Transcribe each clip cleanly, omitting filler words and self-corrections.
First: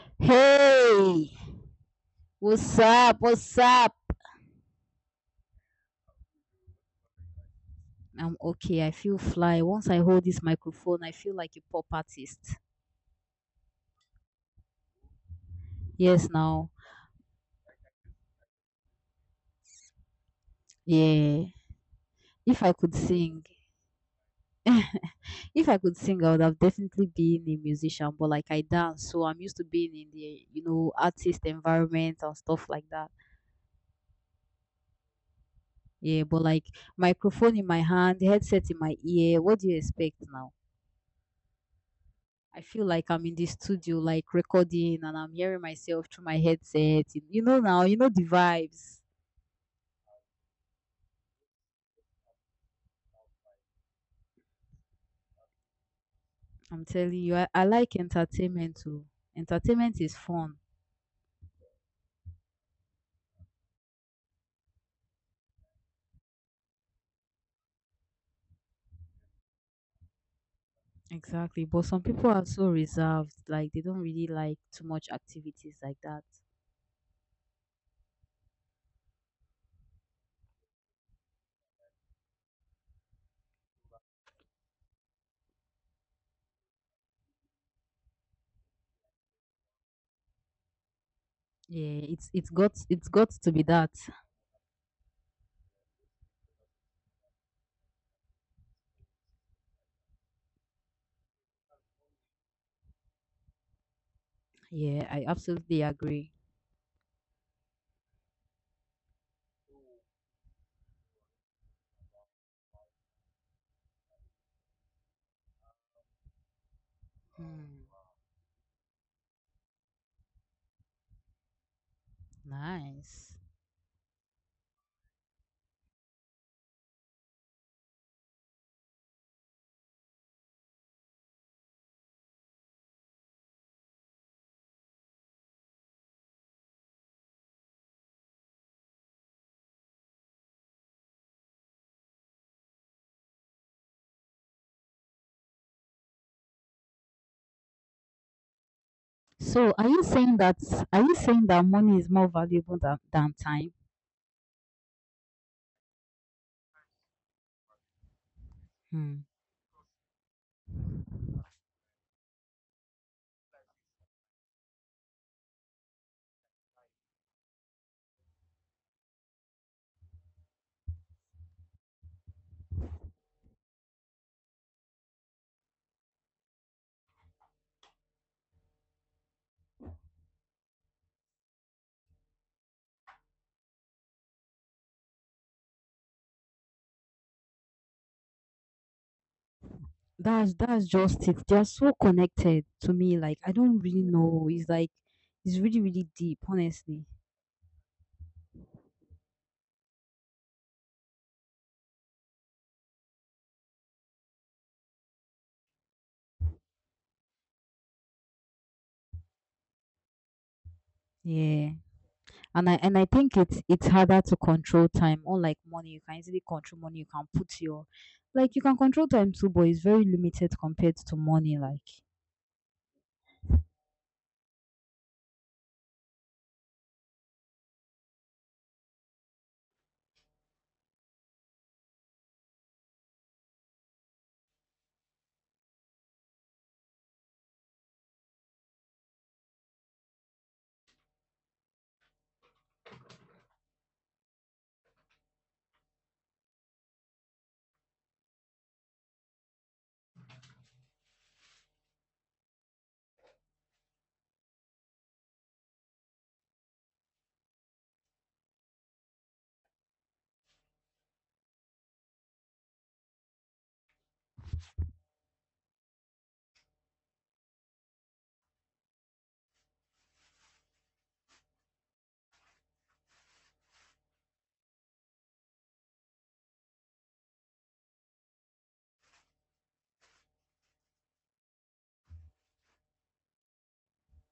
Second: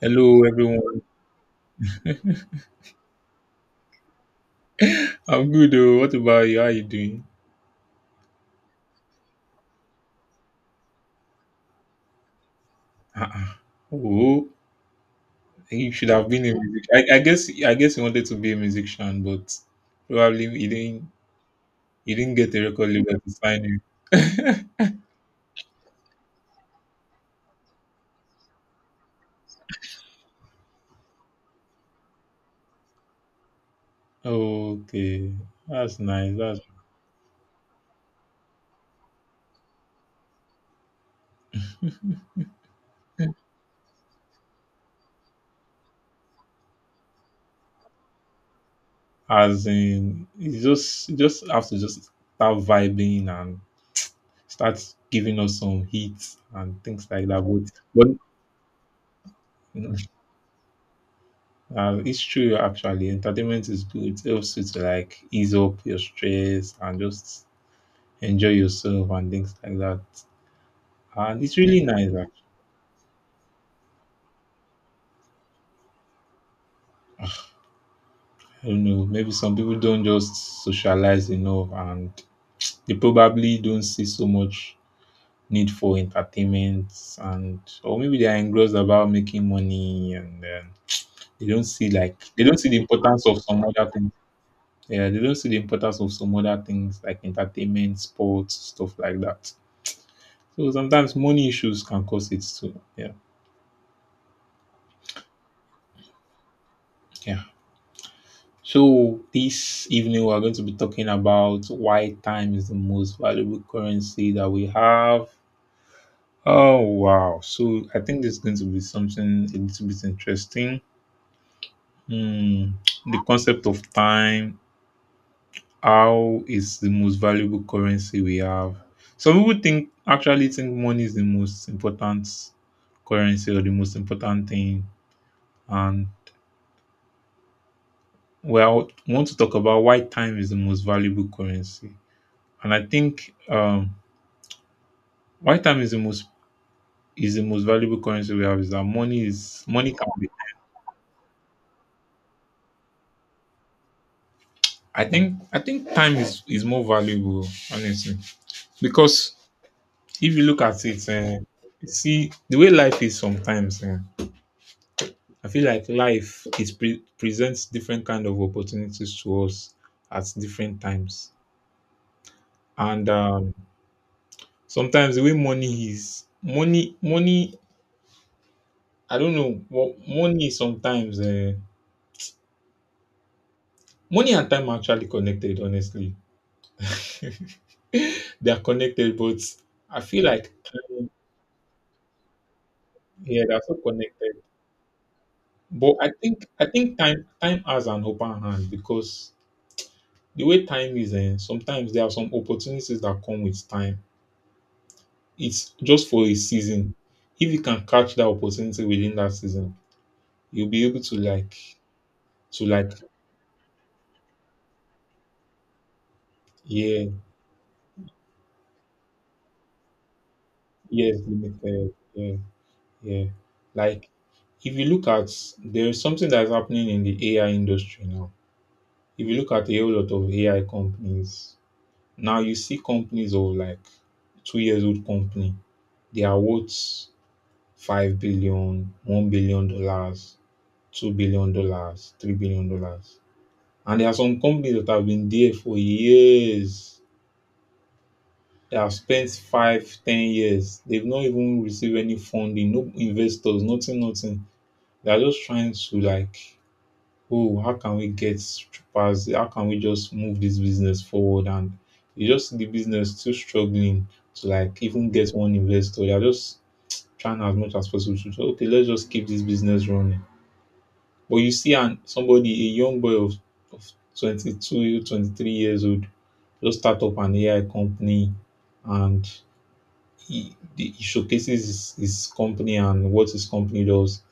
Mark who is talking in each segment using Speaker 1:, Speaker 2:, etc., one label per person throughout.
Speaker 1: Hello, everyone.
Speaker 2: Hey, what's up? What's up?
Speaker 1: I'm good. Oh, what about you? How you doing?
Speaker 2: I'm okay. I feel fly. Once I hold this microphone, I feel like a pop artist.
Speaker 1: Uh-uh. Oh, you should have
Speaker 2: Yes,
Speaker 1: been a
Speaker 2: now.
Speaker 1: musician. I guess you wanted to be a musician, but probably you didn't
Speaker 2: Yeah.
Speaker 1: you didn't get a
Speaker 2: If I
Speaker 1: record
Speaker 2: could
Speaker 1: label to
Speaker 2: sing,
Speaker 1: sign you.
Speaker 2: if I could sing, I would have definitely been a musician, but like I dance, so I'm used to being in the artist environment and stuff like that.
Speaker 1: Okay, that's
Speaker 2: Yeah,
Speaker 1: nice.
Speaker 2: but
Speaker 1: That's.
Speaker 2: like microphone in my hand, headset in my ear, what do you expect now? I feel like I'm in the studio, like recording, and I'm hearing myself through my headset. You know now, you know the vibes.
Speaker 1: As in you just have to just start vibing and start giving us some hits and
Speaker 2: I'm
Speaker 1: things
Speaker 2: telling
Speaker 1: like
Speaker 2: you,
Speaker 1: that.
Speaker 2: I like
Speaker 1: But
Speaker 2: entertainment too. Entertainment
Speaker 1: but
Speaker 2: is fun.
Speaker 1: It's true actually. Entertainment is good. It helps you to like ease up your stress and just enjoy yourself and things like that. And it's
Speaker 2: Exactly.
Speaker 1: really
Speaker 2: But some
Speaker 1: nice actually.
Speaker 2: people are so reserved, like they don't really like too much activities like that.
Speaker 1: I don't know. Maybe some people don't just socialize enough and they probably don't see so much need for entertainment and, or maybe they are engrossed about making money, and they don't see
Speaker 2: Yeah,
Speaker 1: like
Speaker 2: it's
Speaker 1: they
Speaker 2: it's
Speaker 1: don't see
Speaker 2: got
Speaker 1: the
Speaker 2: it's
Speaker 1: importance
Speaker 2: got
Speaker 1: of
Speaker 2: to be
Speaker 1: some other
Speaker 2: that.
Speaker 1: things. Yeah, they don't see the importance of some other things like entertainment, sports, stuff like that. So sometimes money issues can cause it too. Yeah.
Speaker 2: Yeah, I absolutely agree.
Speaker 1: Yeah. So this evening we are going to be talking about why time is the most valuable currency that we have. Oh, wow.
Speaker 2: Hmm,
Speaker 1: So I think this is going to be something a little bit interesting. Hmm. The
Speaker 2: nice.
Speaker 1: concept of time, how is the most valuable currency we have. Some people think actually think money is the most important currency, or the most important thing, and, well, I want to talk about why time is the most valuable currency. And I think why time is the most valuable currency we have is that
Speaker 2: So are
Speaker 1: money
Speaker 2: you
Speaker 1: can be.
Speaker 2: saying that are you saying that money is more valuable than time?
Speaker 1: I think time is more valuable, honestly,
Speaker 2: Hmm.
Speaker 1: because if you look at it, you see the way life is sometimes. I feel like life is presents different kind of opportunities to us at different times, and sometimes the way money is money I don't know. Well, money is sometimes, money and time are actually connected. Honestly, they are connected, but I feel like,
Speaker 2: That's just it. They are so connected to me. Like
Speaker 1: yeah,
Speaker 2: I
Speaker 1: they're so
Speaker 2: don't really
Speaker 1: connected.
Speaker 2: know. It's like, it's really,
Speaker 1: But
Speaker 2: really
Speaker 1: I
Speaker 2: deep,
Speaker 1: think I think
Speaker 2: honestly.
Speaker 1: time has an open hand, because the way time is, sometimes there are some opportunities that come with time. It's just for a season. If you can catch that opportunity within that season, you'll be able to like
Speaker 2: Yeah.
Speaker 1: to
Speaker 2: and I
Speaker 1: like
Speaker 2: and I think it's harder to control time. Unlike money, you can easily control money.
Speaker 1: Yeah.
Speaker 2: You can put your. Like, you can control time too, but it's very limited compared to
Speaker 1: Yes,
Speaker 2: money. Like,
Speaker 1: limited. Yeah. Yeah. Like, if you look at, there is something that's happening in the AI industry now. If you look at a whole lot of AI companies, now you see companies of like 2 years old company, they are worth 5 billion, $1 billion, $2 billion, $3 billion. And there are some companies that have been there for years. They have spent 5, 10 years. They've not even received any funding, no investors, nothing, nothing. They are just trying to like, oh, how can we get past? How can we just move this business forward? And you just see the business still struggling to like even get one investor. They are just trying as much as possible to say, okay, let's just keep this business running. But you see, and somebody, a young boy of 22, 23 years old, just start up an AI company, and he showcases his company and what his company does,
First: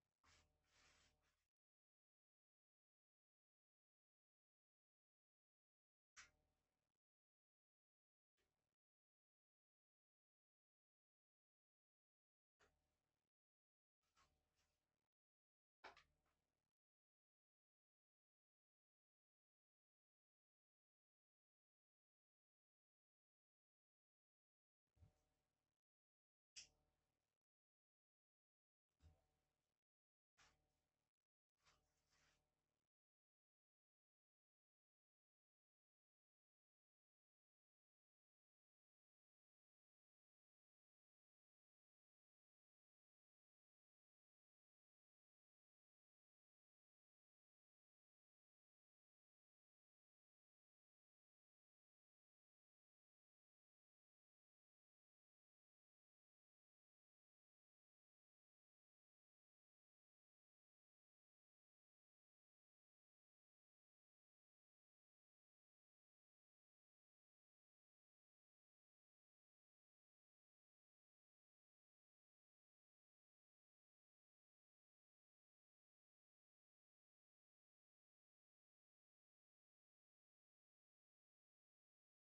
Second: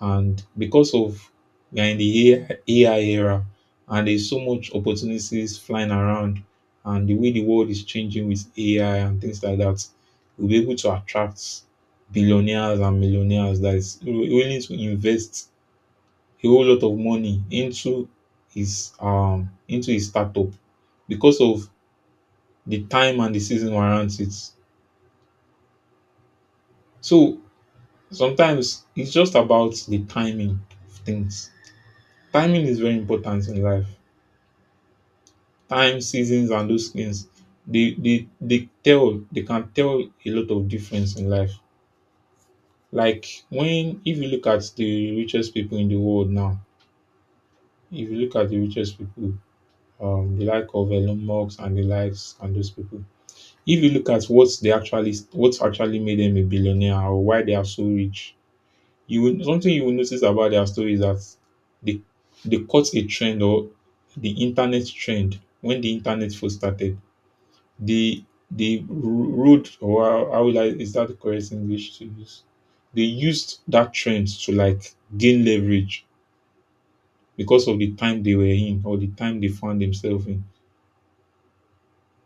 Speaker 1: and because of, we are in the AI era, and there's so much opportunities flying around, and the way the world is changing with AI and things like that, we'll be able to attract billionaires and millionaires that is willing to invest a whole lot of money into his startup, because of the time, and the season warrants it. So sometimes it's just about the timing of things. Timing is very important in life. Time, seasons, and those things, they can tell a lot of difference in life. Like when, if you look at the richest people in the world now, if you look at the richest people, the like of Elon Musk and the likes and those people. If you look at what's actually made them a billionaire, or why they are so rich, something you will notice about their story is that they they caught a trend, or the internet trend when the internet first started, the the road, or how will I, is that the correct English to use? They used that trend to like gain leverage, because of the time they were in, or the time they found themselves in.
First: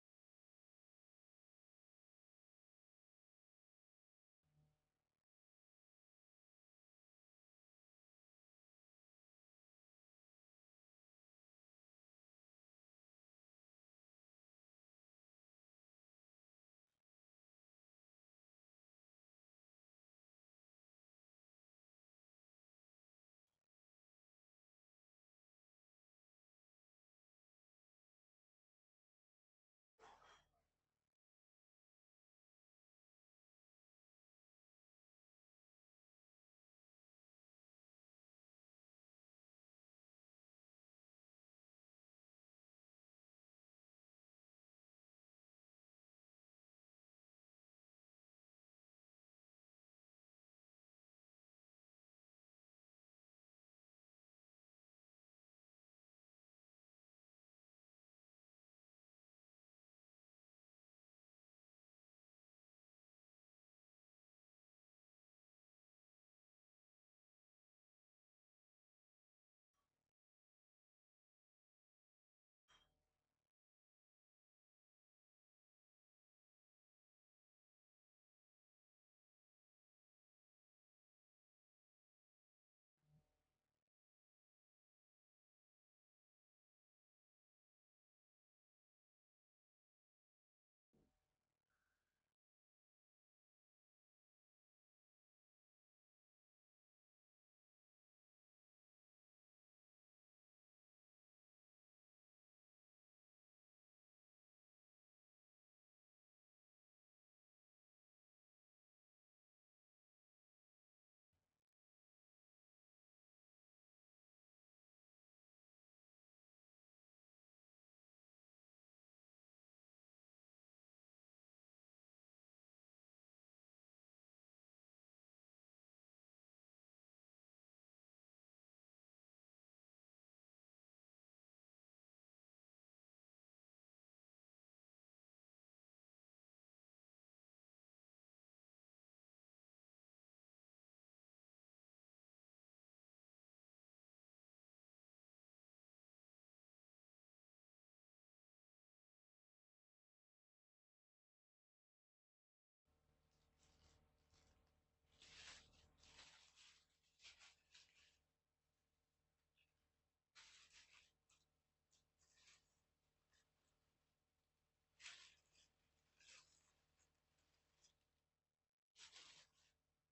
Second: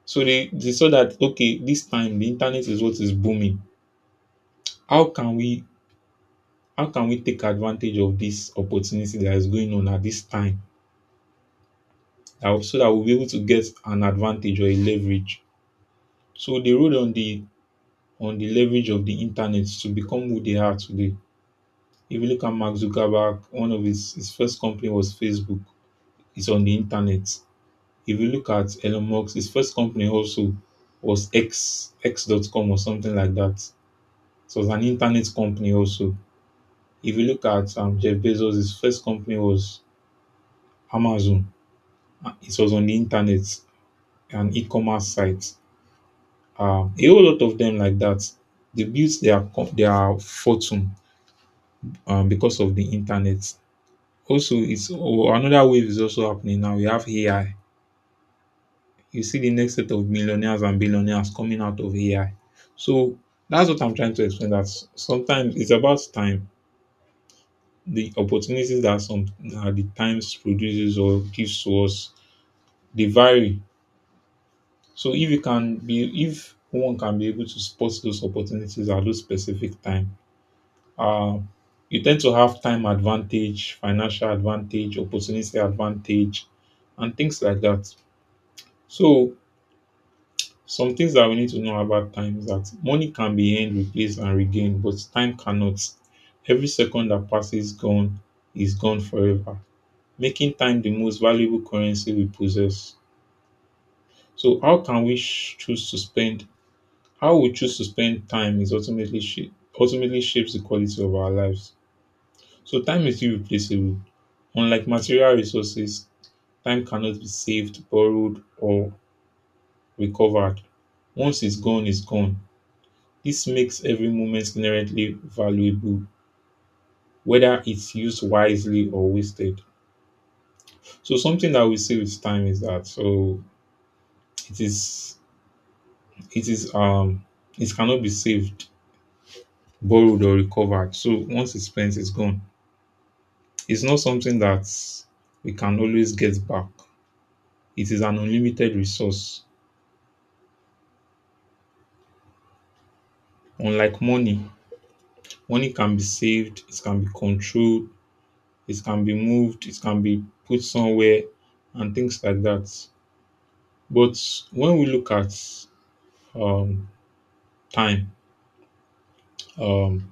Speaker 1: So they saw that, okay, this time the internet is what is booming. How can we how can we take advantage of this opportunity that is going on at this time, so that we'll be able to get an advantage or a leverage? So they rode on the leverage of the internet to become who they are today. If you look at Mark Zuckerberg, one of his first company was Facebook. It's on the internet. If you look at Elon Musk, his first company also was X.com or something like that. So it was an internet company also. If you look at Jeff Bezos, his first company was Amazon. It was on the internet, an e-commerce site. A whole lot of them like that. They built their fortune because of the internet. Also, it's or another wave is also happening now. We have AI. You see the next set of millionaires and billionaires coming out of AI. So that's what I'm trying to explain. Sometimes it's about time. The opportunities that some that the times produces or gives to us, they vary. So, if one can be able to spot those opportunities at those specific time, uh you tend to have time advantage, financial advantage, opportunity advantage, and things like that. So, some things that we need to know about time is that money can be earned, replaced, and regained, but time cannot. Every second that passes, gone is gone forever, making time the most valuable currency we possess. So, how can we choose to spend? How we choose to spend time is ultimately shapes the quality of our lives. So, time is irreplaceable. Unlike material resources, time cannot be saved, borrowed, or recovered. Once it's gone, it's gone. This makes every moment inherently valuable, whether it's used wisely or wasted. So, something that we say with time is that, so, it is it is um it cannot be saved, borrowed, or recovered. So once it's spent, it's gone. It's not something that we can always get back. It is an unlimited resource. Unlike money, money can be saved, it can be controlled, it can be moved, it can be put somewhere, and things like that. But when we look at, um, time, um,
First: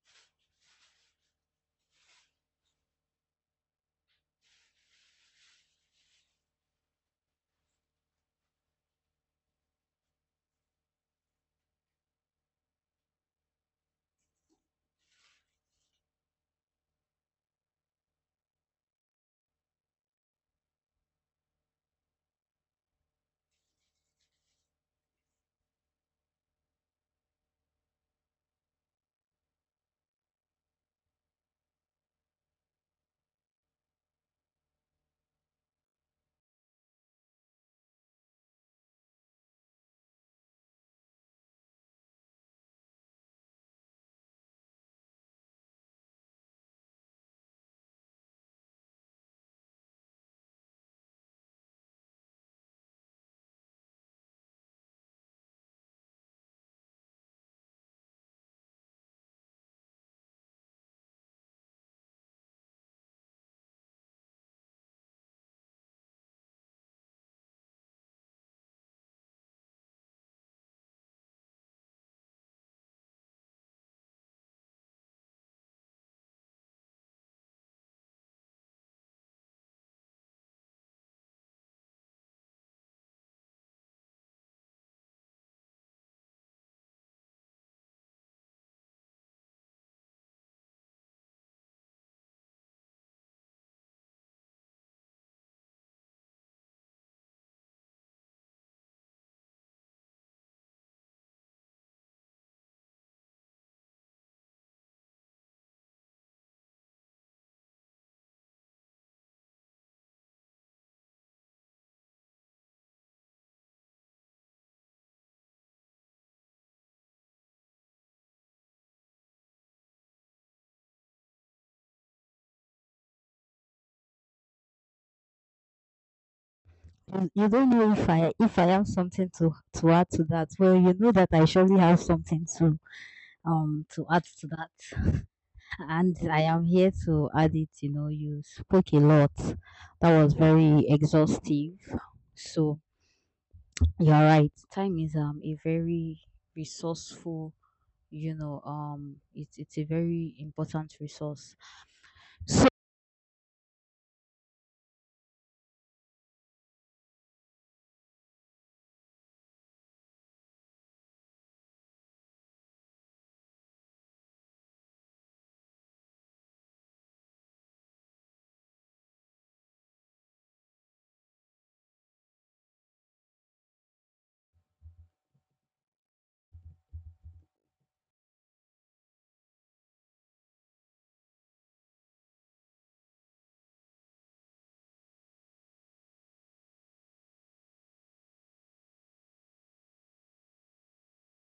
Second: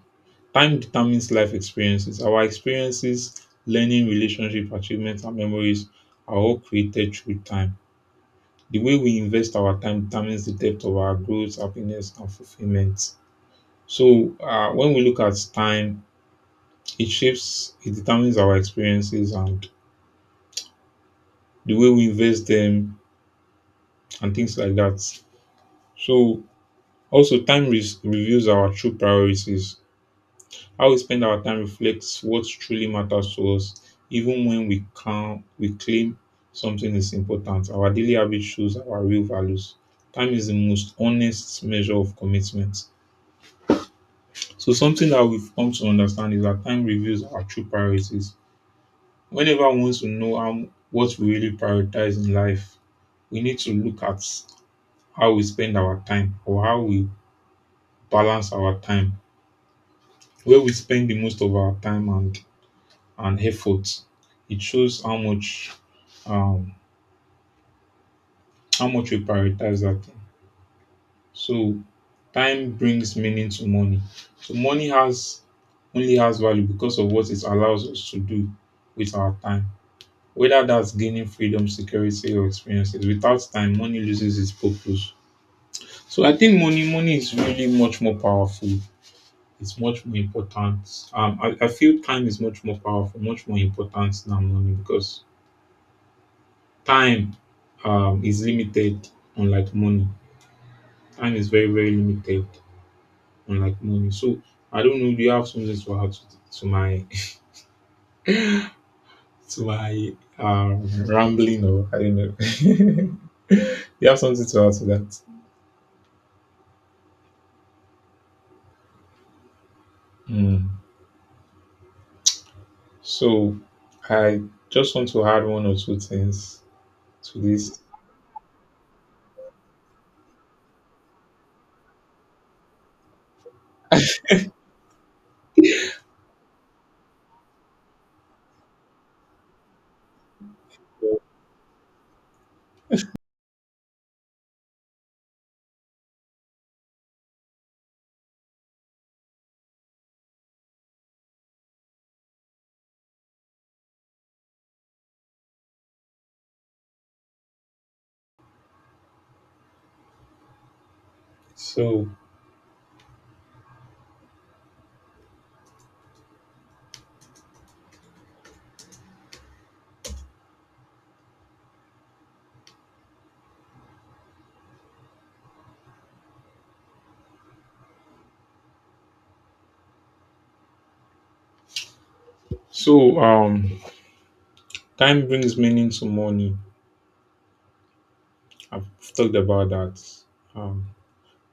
Speaker 1: time determines life experiences. Our experiences, learning, relationship, achievements, and memories are all created through time. The way we invest our time determines the depth of our growth, happiness, and fulfillment. So, when we look at time, it determines our experiences, and the way we invest them, and things like that. So also time reveals our true priorities. How we spend our time reflects what truly matters to us, even when we claim something is important. Our daily habits shows our real values. Time is the most honest measure of commitment. So, something that we've come to understand is that time reveals our true priorities. Whenever one wants to know, how what we really prioritize in life, we need to look at how we spend our time, or how we balance our time, where we spend the most of our time and effort. It shows how much, um, how much we prioritize that thing. So, time brings meaning to money. So money has only has value because of what it allows us to do with our time. Whether that's gaining freedom, security, or experiences. Without time, money loses its purpose. So I think money is really much more powerful. It's much more important. I feel time is much more powerful, much more important than money, because time is limited, unlike money. Time is very, very limited, unlike money. So I don't know. Do you have something to add to my to my rambling, or I don't know? Do you have something to add to that? Hmm. So I just want to add one or two things
Speaker 2: you,
Speaker 1: to
Speaker 2: you don't
Speaker 1: this.
Speaker 2: know if I have something to add to that. Well, you know that I surely have something to add to that, and I am here to add it. You know, you spoke a lot. That was very exhaustive. So you're right. Time is a very resourceful, it's a very important resource. So,
Speaker 1: So so, time brings meaning to money. I've talked about that. Um,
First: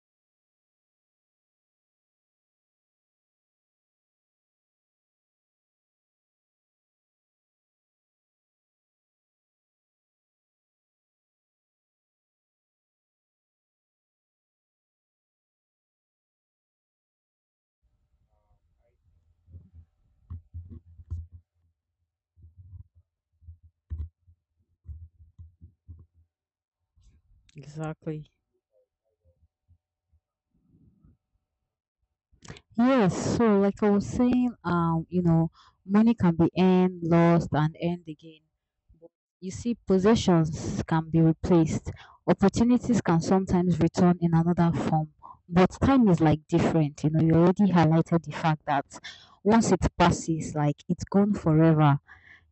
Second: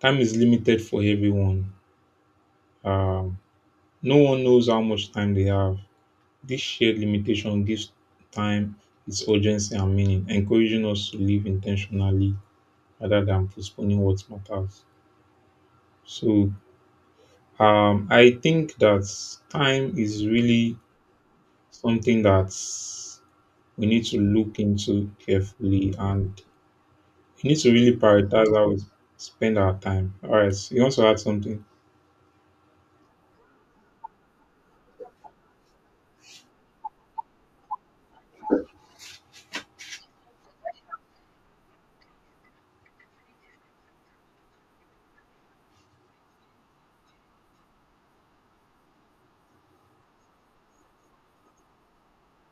Speaker 1: Time is limited for everyone. Um, No one knows how much time they have. This shared limitation gives time its urgency and meaning, encouraging us to live intentionally rather than postponing what matters. So, I think that time is really something that we need to look into carefully, and we need to really
Speaker 2: exactly.
Speaker 1: prioritize how we spend our time. All right, you also had something.
Speaker 2: Yes, so like I was saying, money can be earned, lost, and earned again. But, you see, possessions can be replaced. Opportunities can sometimes return in another form, but time is, like, different. You know, you already highlighted the fact that once it passes, like, it's gone forever.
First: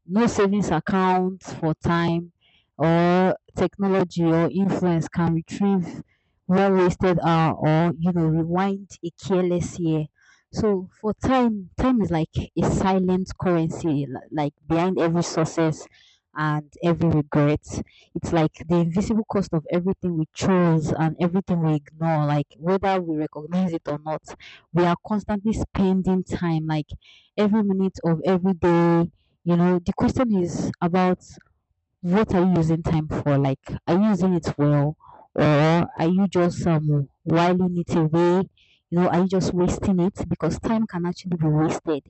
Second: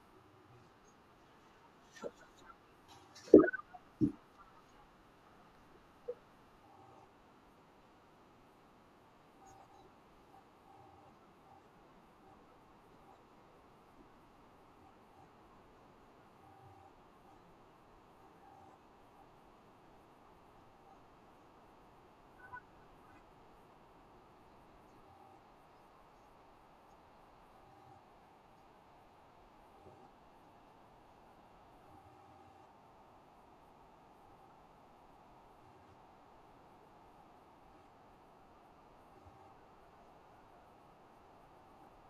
Speaker 2: No savings account for time, or technology, or influence can retrieve well wasted hour, or, rewind a careless year. So for time, is like a silent currency, like behind every success and every regret. It's like the invisible cost of everything we chose and everything we ignore. Like, whether we recognize it or not, we are constantly spending time, like, every minute of every day. You know, the question is about, what are you using time for? Like, are you using it well, or are you just whiling it away? You know, are you just wasting it? Because time can actually be wasted.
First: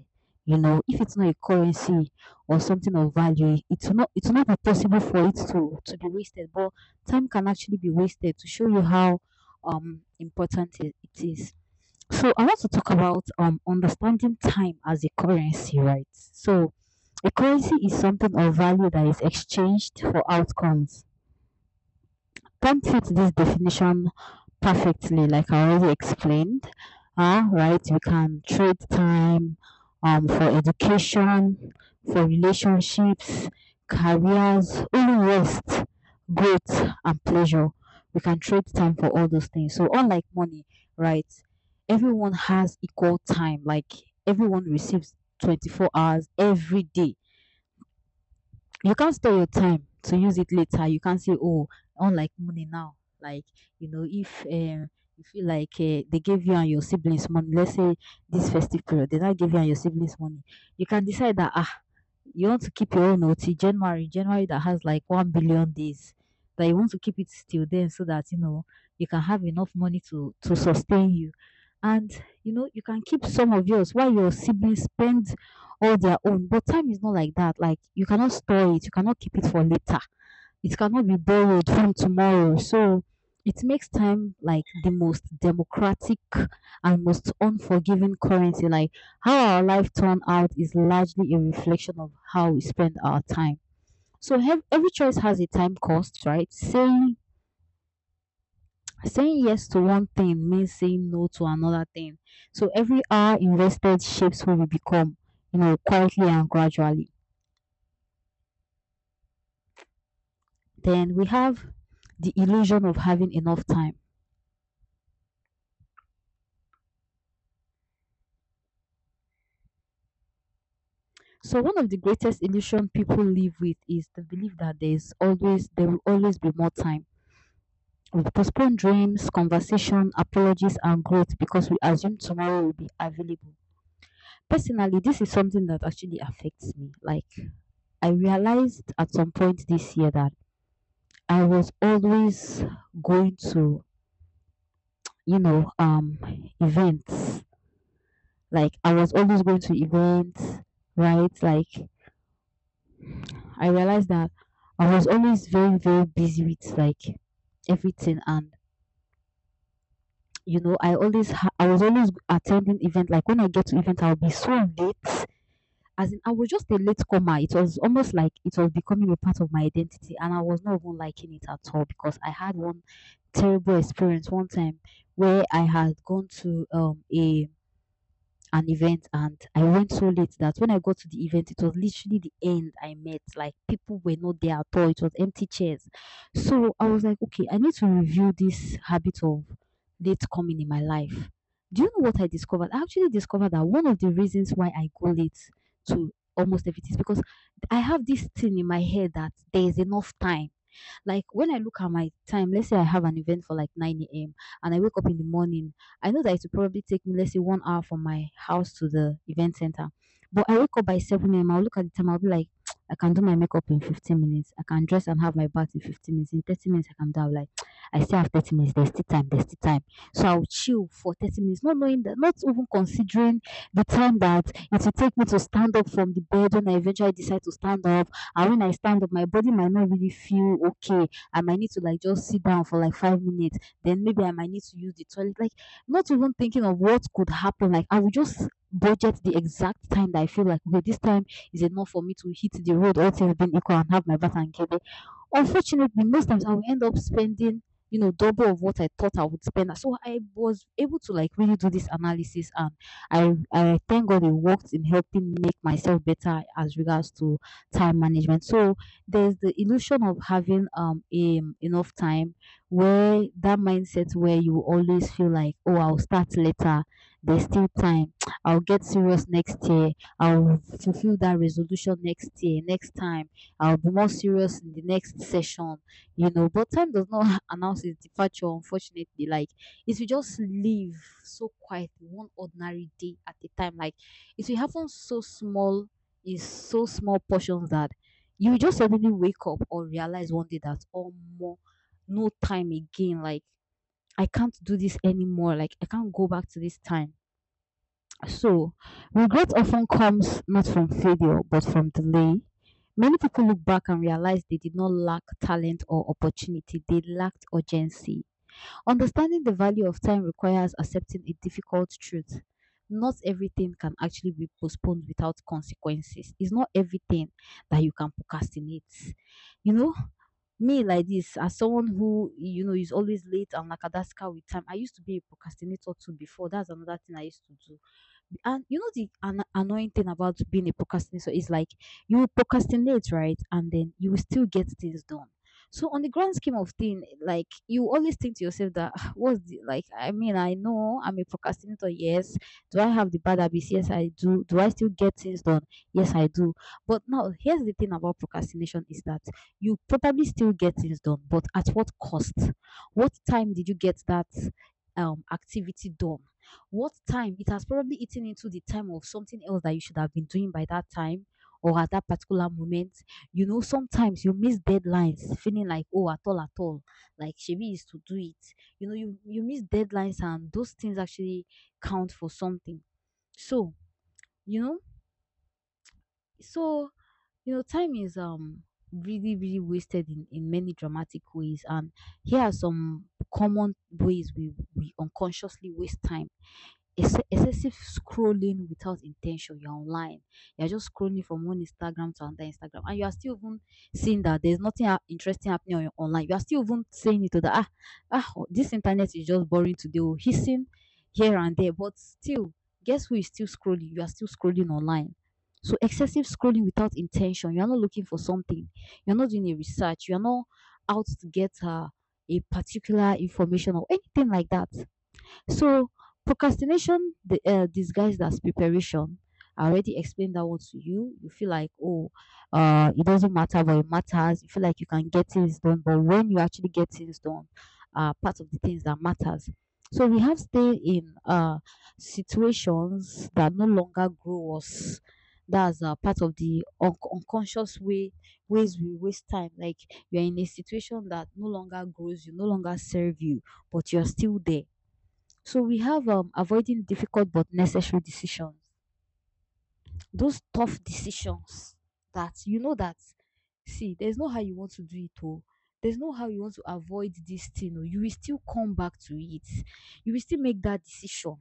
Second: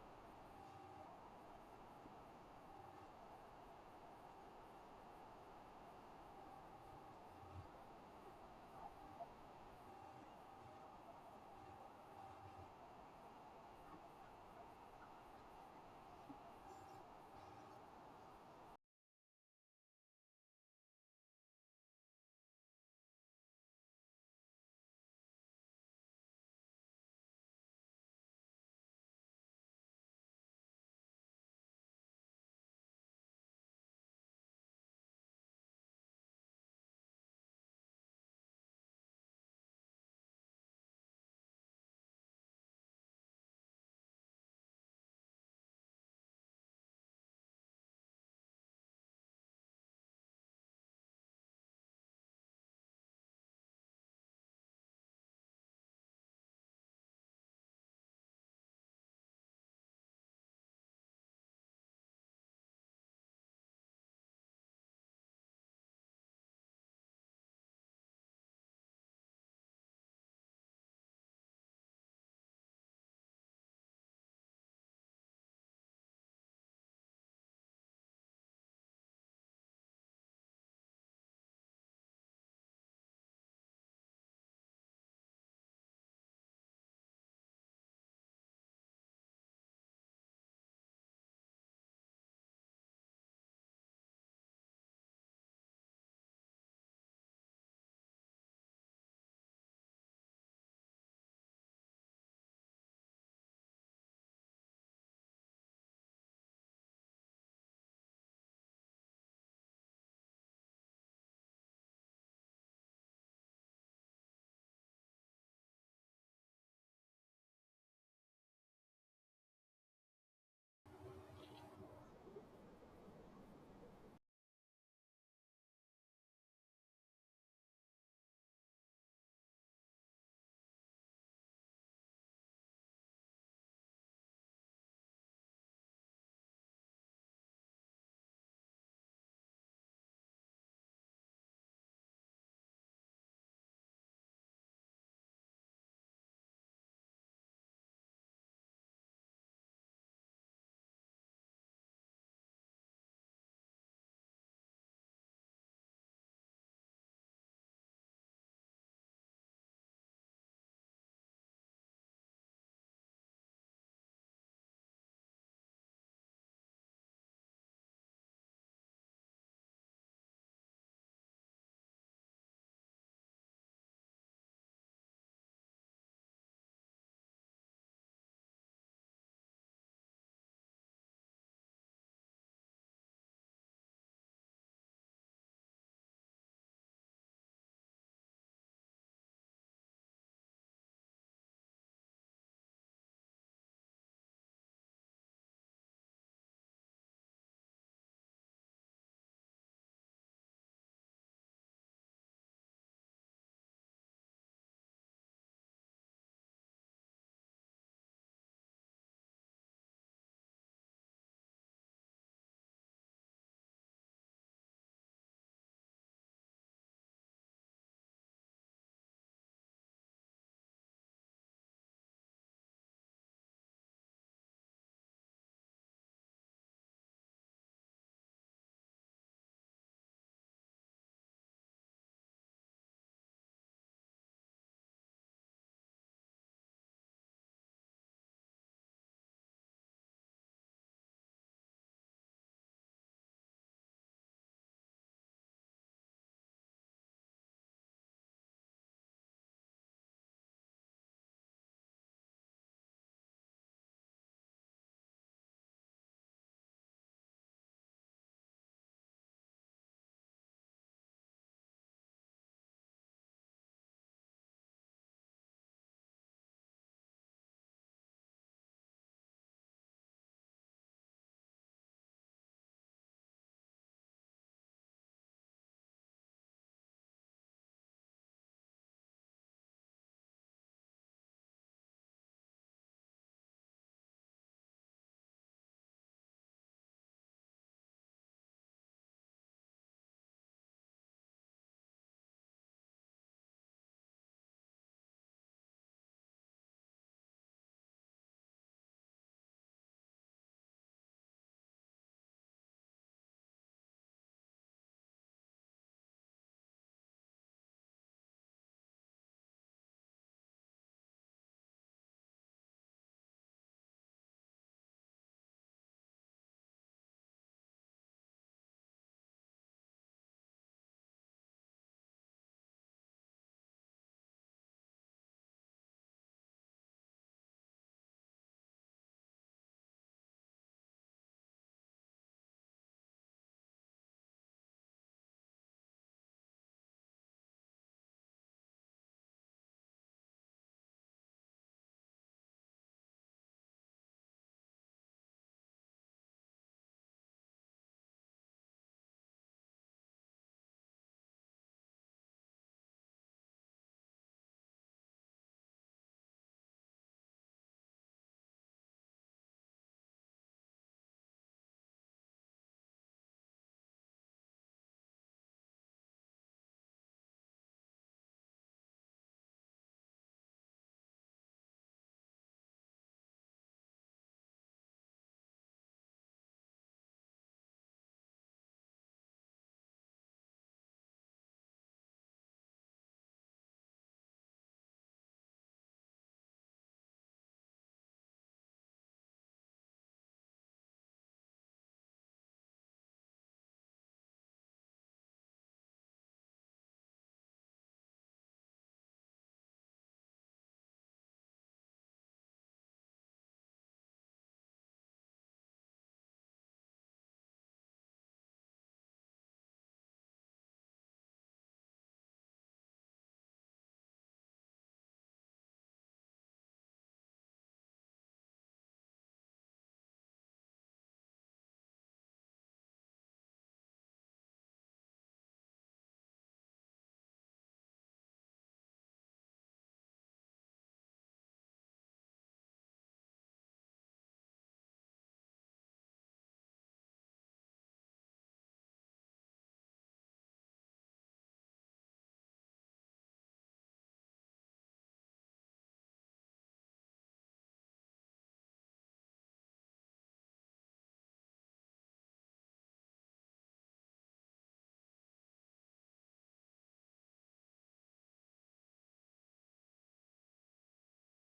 Speaker 2: You know, if it's not a currency or something of value, it's not be possible for it to be wasted. But time can actually be wasted to show you how important it is. So I want to talk about understanding time as a currency, right? So a currency is something of value that is exchanged for outcomes. Don't fit this definition perfectly, like I already explained. Right, we can trade time, for education, for relationships, careers, only rest, growth, and pleasure. We can trade time for all those things. So, unlike money, right, everyone has equal time. Like, everyone receives 24 hours every day. You can't store your time to use it later. You can't say, oh, unlike money now. Like, you know, if you feel like, they gave you and your siblings money, let's say this festive period, they not give you and your siblings money, you can decide that, ah, you want to keep your own OT January, that has like 1 billion days, that you want to keep it till then so that, you know, you can have enough money to sustain you. And, you know, you can keep some of yours while your siblings spend all their own. But time is not like that. Like, you cannot store it, you cannot keep it for later. It cannot be borrowed from tomorrow. So it makes time like the most democratic and most unforgiving currency. Like, how our life turned out is largely a reflection of how we spend our time. So every choice has a time cost, right? Saying yes to one thing means saying no to another thing. So every hour invested shapes who we become, you know, quietly and gradually. Then we have the illusion of having enough time. So one of the greatest illusion people live with is the belief that there will always be more time. We postpone dreams, conversation, apologies, and growth because we assume tomorrow will be available. Personally, this is something that actually affects me. Like, I realized at some point this year that I was always going to, you know, events. Like, I was always going to events, right? Like, I realized that I was always very, very busy with like everything, and you know, I was always attending event. Like, when I get to event, I'll be so late. As in, I was just a late comer. It was almost like it was becoming a part of my identity, and I was not even liking it at all because I had one terrible experience one time where I had gone to a an event, and I went so late that when I got to the event, it was literally the end I met. Like, people were not there at all. It was empty chairs. So I was like, okay, I need to review this habit of late coming in my life. Do you know what I discovered? I actually discovered that one of the reasons why I go late to almost everything is because I have this thing in my head that there is enough time. Like, when I look at my time, let's say I have an event for like 9 a.m. and I wake up in the morning, I know that it will probably take me, let's say, 1 hour from my house to the event center. But I wake up by 7 a.m. I'll look at the time, I'll be like, I can do my makeup in 15 minutes. I can dress and have my bath in 15 minutes. In 30 minutes, I can down. Like, I still have 30 minutes. There's still time. There's still time. So I'll chill for 30 minutes, not knowing that, not even considering the time that it will take me to stand up from the bed. When I eventually decide to stand up, and when I stand up, my body might not really feel okay. I might need to, like, just sit down for like 5 minutes. Then maybe I might need to use the toilet. Like, not even thinking of what could happen. Like, I will just budget the exact time that I feel like, okay, this time is enough for me to hit the road, all things being equal, and have my bath and get there. Unfortunately, most times I will end up spending, double of what I thought I would spend. So I was able to, like, really do this analysis, and I thank God it worked in helping make myself better as regards to time management. So there's the illusion of having a enough time, where that mindset where you always feel like, oh, I'll start later. There's still time. I'll get serious next year. I'll fulfill that resolution next year, next time. I'll be more serious in the next session, you know. But time does not announce its departure, unfortunately. Like, if you just live so quiet, one ordinary day at a time, like, if you haven't, so small, is so small portions, that you just suddenly wake up or realize one day that, oh, more, no time again. Like, I can't do this anymore. Like, I can't go back to this time. So regret often comes not from failure but from delay. Many people look back and realize they did not lack talent or opportunity. They lacked urgency. Understanding the value of time requires accepting a difficult truth. Not everything can actually be postponed without consequences. It's not everything that you can procrastinate. You know, me like this, as someone who, you know, is always late and lackadaisical with time, I used to be a procrastinator too before. That's another thing I used to do. And you know the annoying thing about being a procrastinator is, like, you will procrastinate, right? And then you will still get things done. So on the grand scheme of things, like, you always think to yourself that, "Ah, what's the, like, I mean, I know I'm a procrastinator, yes. Do I have the bad habits? Yes, I do. Do I still get things done? Yes, I do. But now here's the thing about procrastination is that you probably still get things done, but at what cost? What time did you get that activity done? What time? It has probably eaten into the time of something else that you should have been doing by that time or at that particular moment. You know, sometimes you miss deadlines, feeling like, oh, at all, like Shebi is to do it. You know, you miss deadlines and those things actually count for something. So, you know, so, time is really, really wasted in many dramatic ways. And here are some common ways we unconsciously waste time. Excessive scrolling without intention. You're online. You're just scrolling from one Instagram to another Instagram, and you are still even seeing that there's nothing interesting happening on your online. You are still even saying it to the oh, this internet is just boring today. Oh, hissing here and there, but still, guess who is still scrolling? You are still scrolling online. So excessive scrolling without intention. You are not looking for something. You are not doing a research. You are not out to get a particular information or anything like that. So procrastination the, disguised as preparation. I already explained that one to you. You feel like, oh, it doesn't matter, but it matters. You feel like you can get things done, but when you actually get things done, part of the things that matters. So we have stayed in situations that no longer grow us. That's part of the unconscious ways we waste time. Like you're in a situation that no longer grows you, no longer serve you, but you're still there. So we have avoiding difficult but necessary decisions. Those tough decisions that you know that, see, there's no how you want to do it oh. There's no how you want to avoid this thing. Oh. You will still come back to it. You will still make that decision.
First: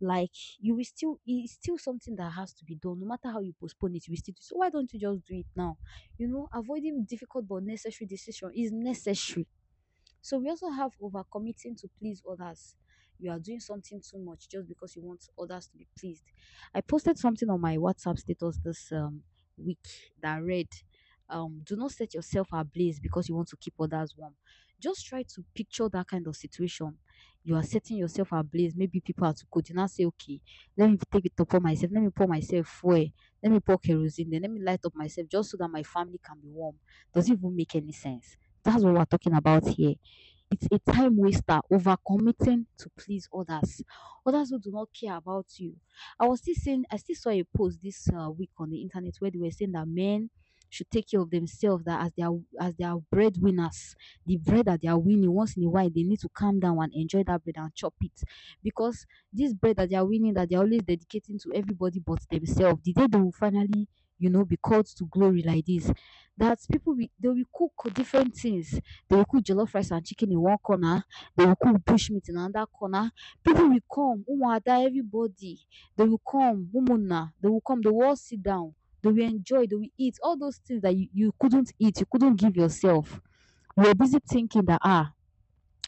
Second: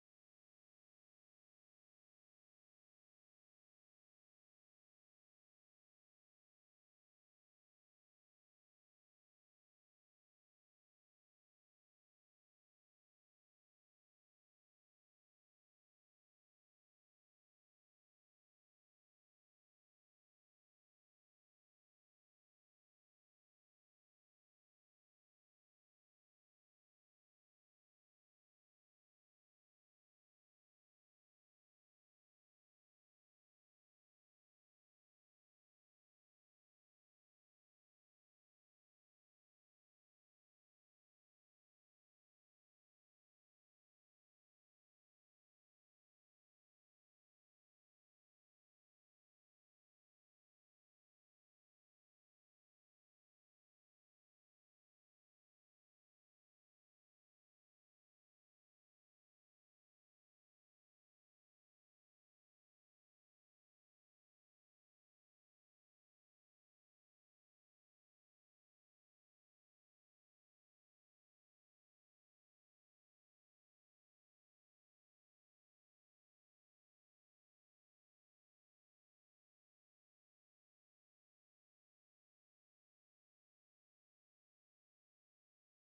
Speaker 2: Like you will still it's still something that has to be done. No matter how you postpone it, you will still do. It. So why don't you just do it now? You know, avoiding difficult but necessary decision is necessary. So we also have overcommitting to please others. You are doing something too much just because you want others to be pleased. I posted something on my WhatsApp status this week that read, "Do not set yourself ablaze because you want to keep others warm." Just try to picture that kind of situation. You are setting yourself ablaze. Maybe people are too cold. You now say, "Okay, let me take it upon myself. Let me pour myself fuel. Let me pour kerosene. Then let me light up myself just so that my family can be warm." Does it even make any sense? That's what we're talking about here. It's a time waster, overcommitting to please others, others who do not care about you. I was still saying, I still saw a post this week on the internet where they were saying that men should take care of themselves. That as they are, as they are breadwinners, the bread that they are winning once in a while, they need to calm down and enjoy that bread and chop it, because this bread that they are winning, that they are always dedicating to everybody but themselves, the day they will finally, you know, be called to glory like this, that people will, they will cook different things. They will cook jollof rice and chicken in one corner. They will cook bush meat in another corner. People will come. Umuada, everybody. They will come. Umuna. They will come. They will all sit down. They will enjoy. They will eat. All those things that you couldn't eat, you couldn't give yourself. We're busy thinking that, ah,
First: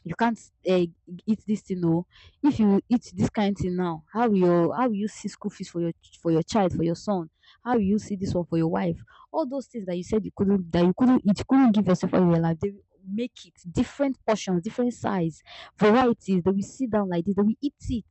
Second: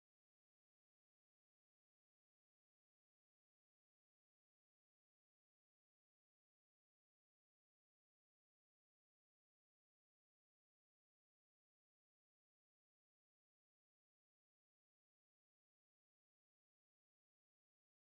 Speaker 2: you can't uh, eat this thing oh. If you eat this kind thing now, how will your how will you see school fees for your for your child, for your son? How will you see this one for your wife? All those things that you said you couldn't, that you couldn't eat, you couldn't give yourself all your life, they will make it. Different portions, different size, varieties, they will sit down like this, they will eat it,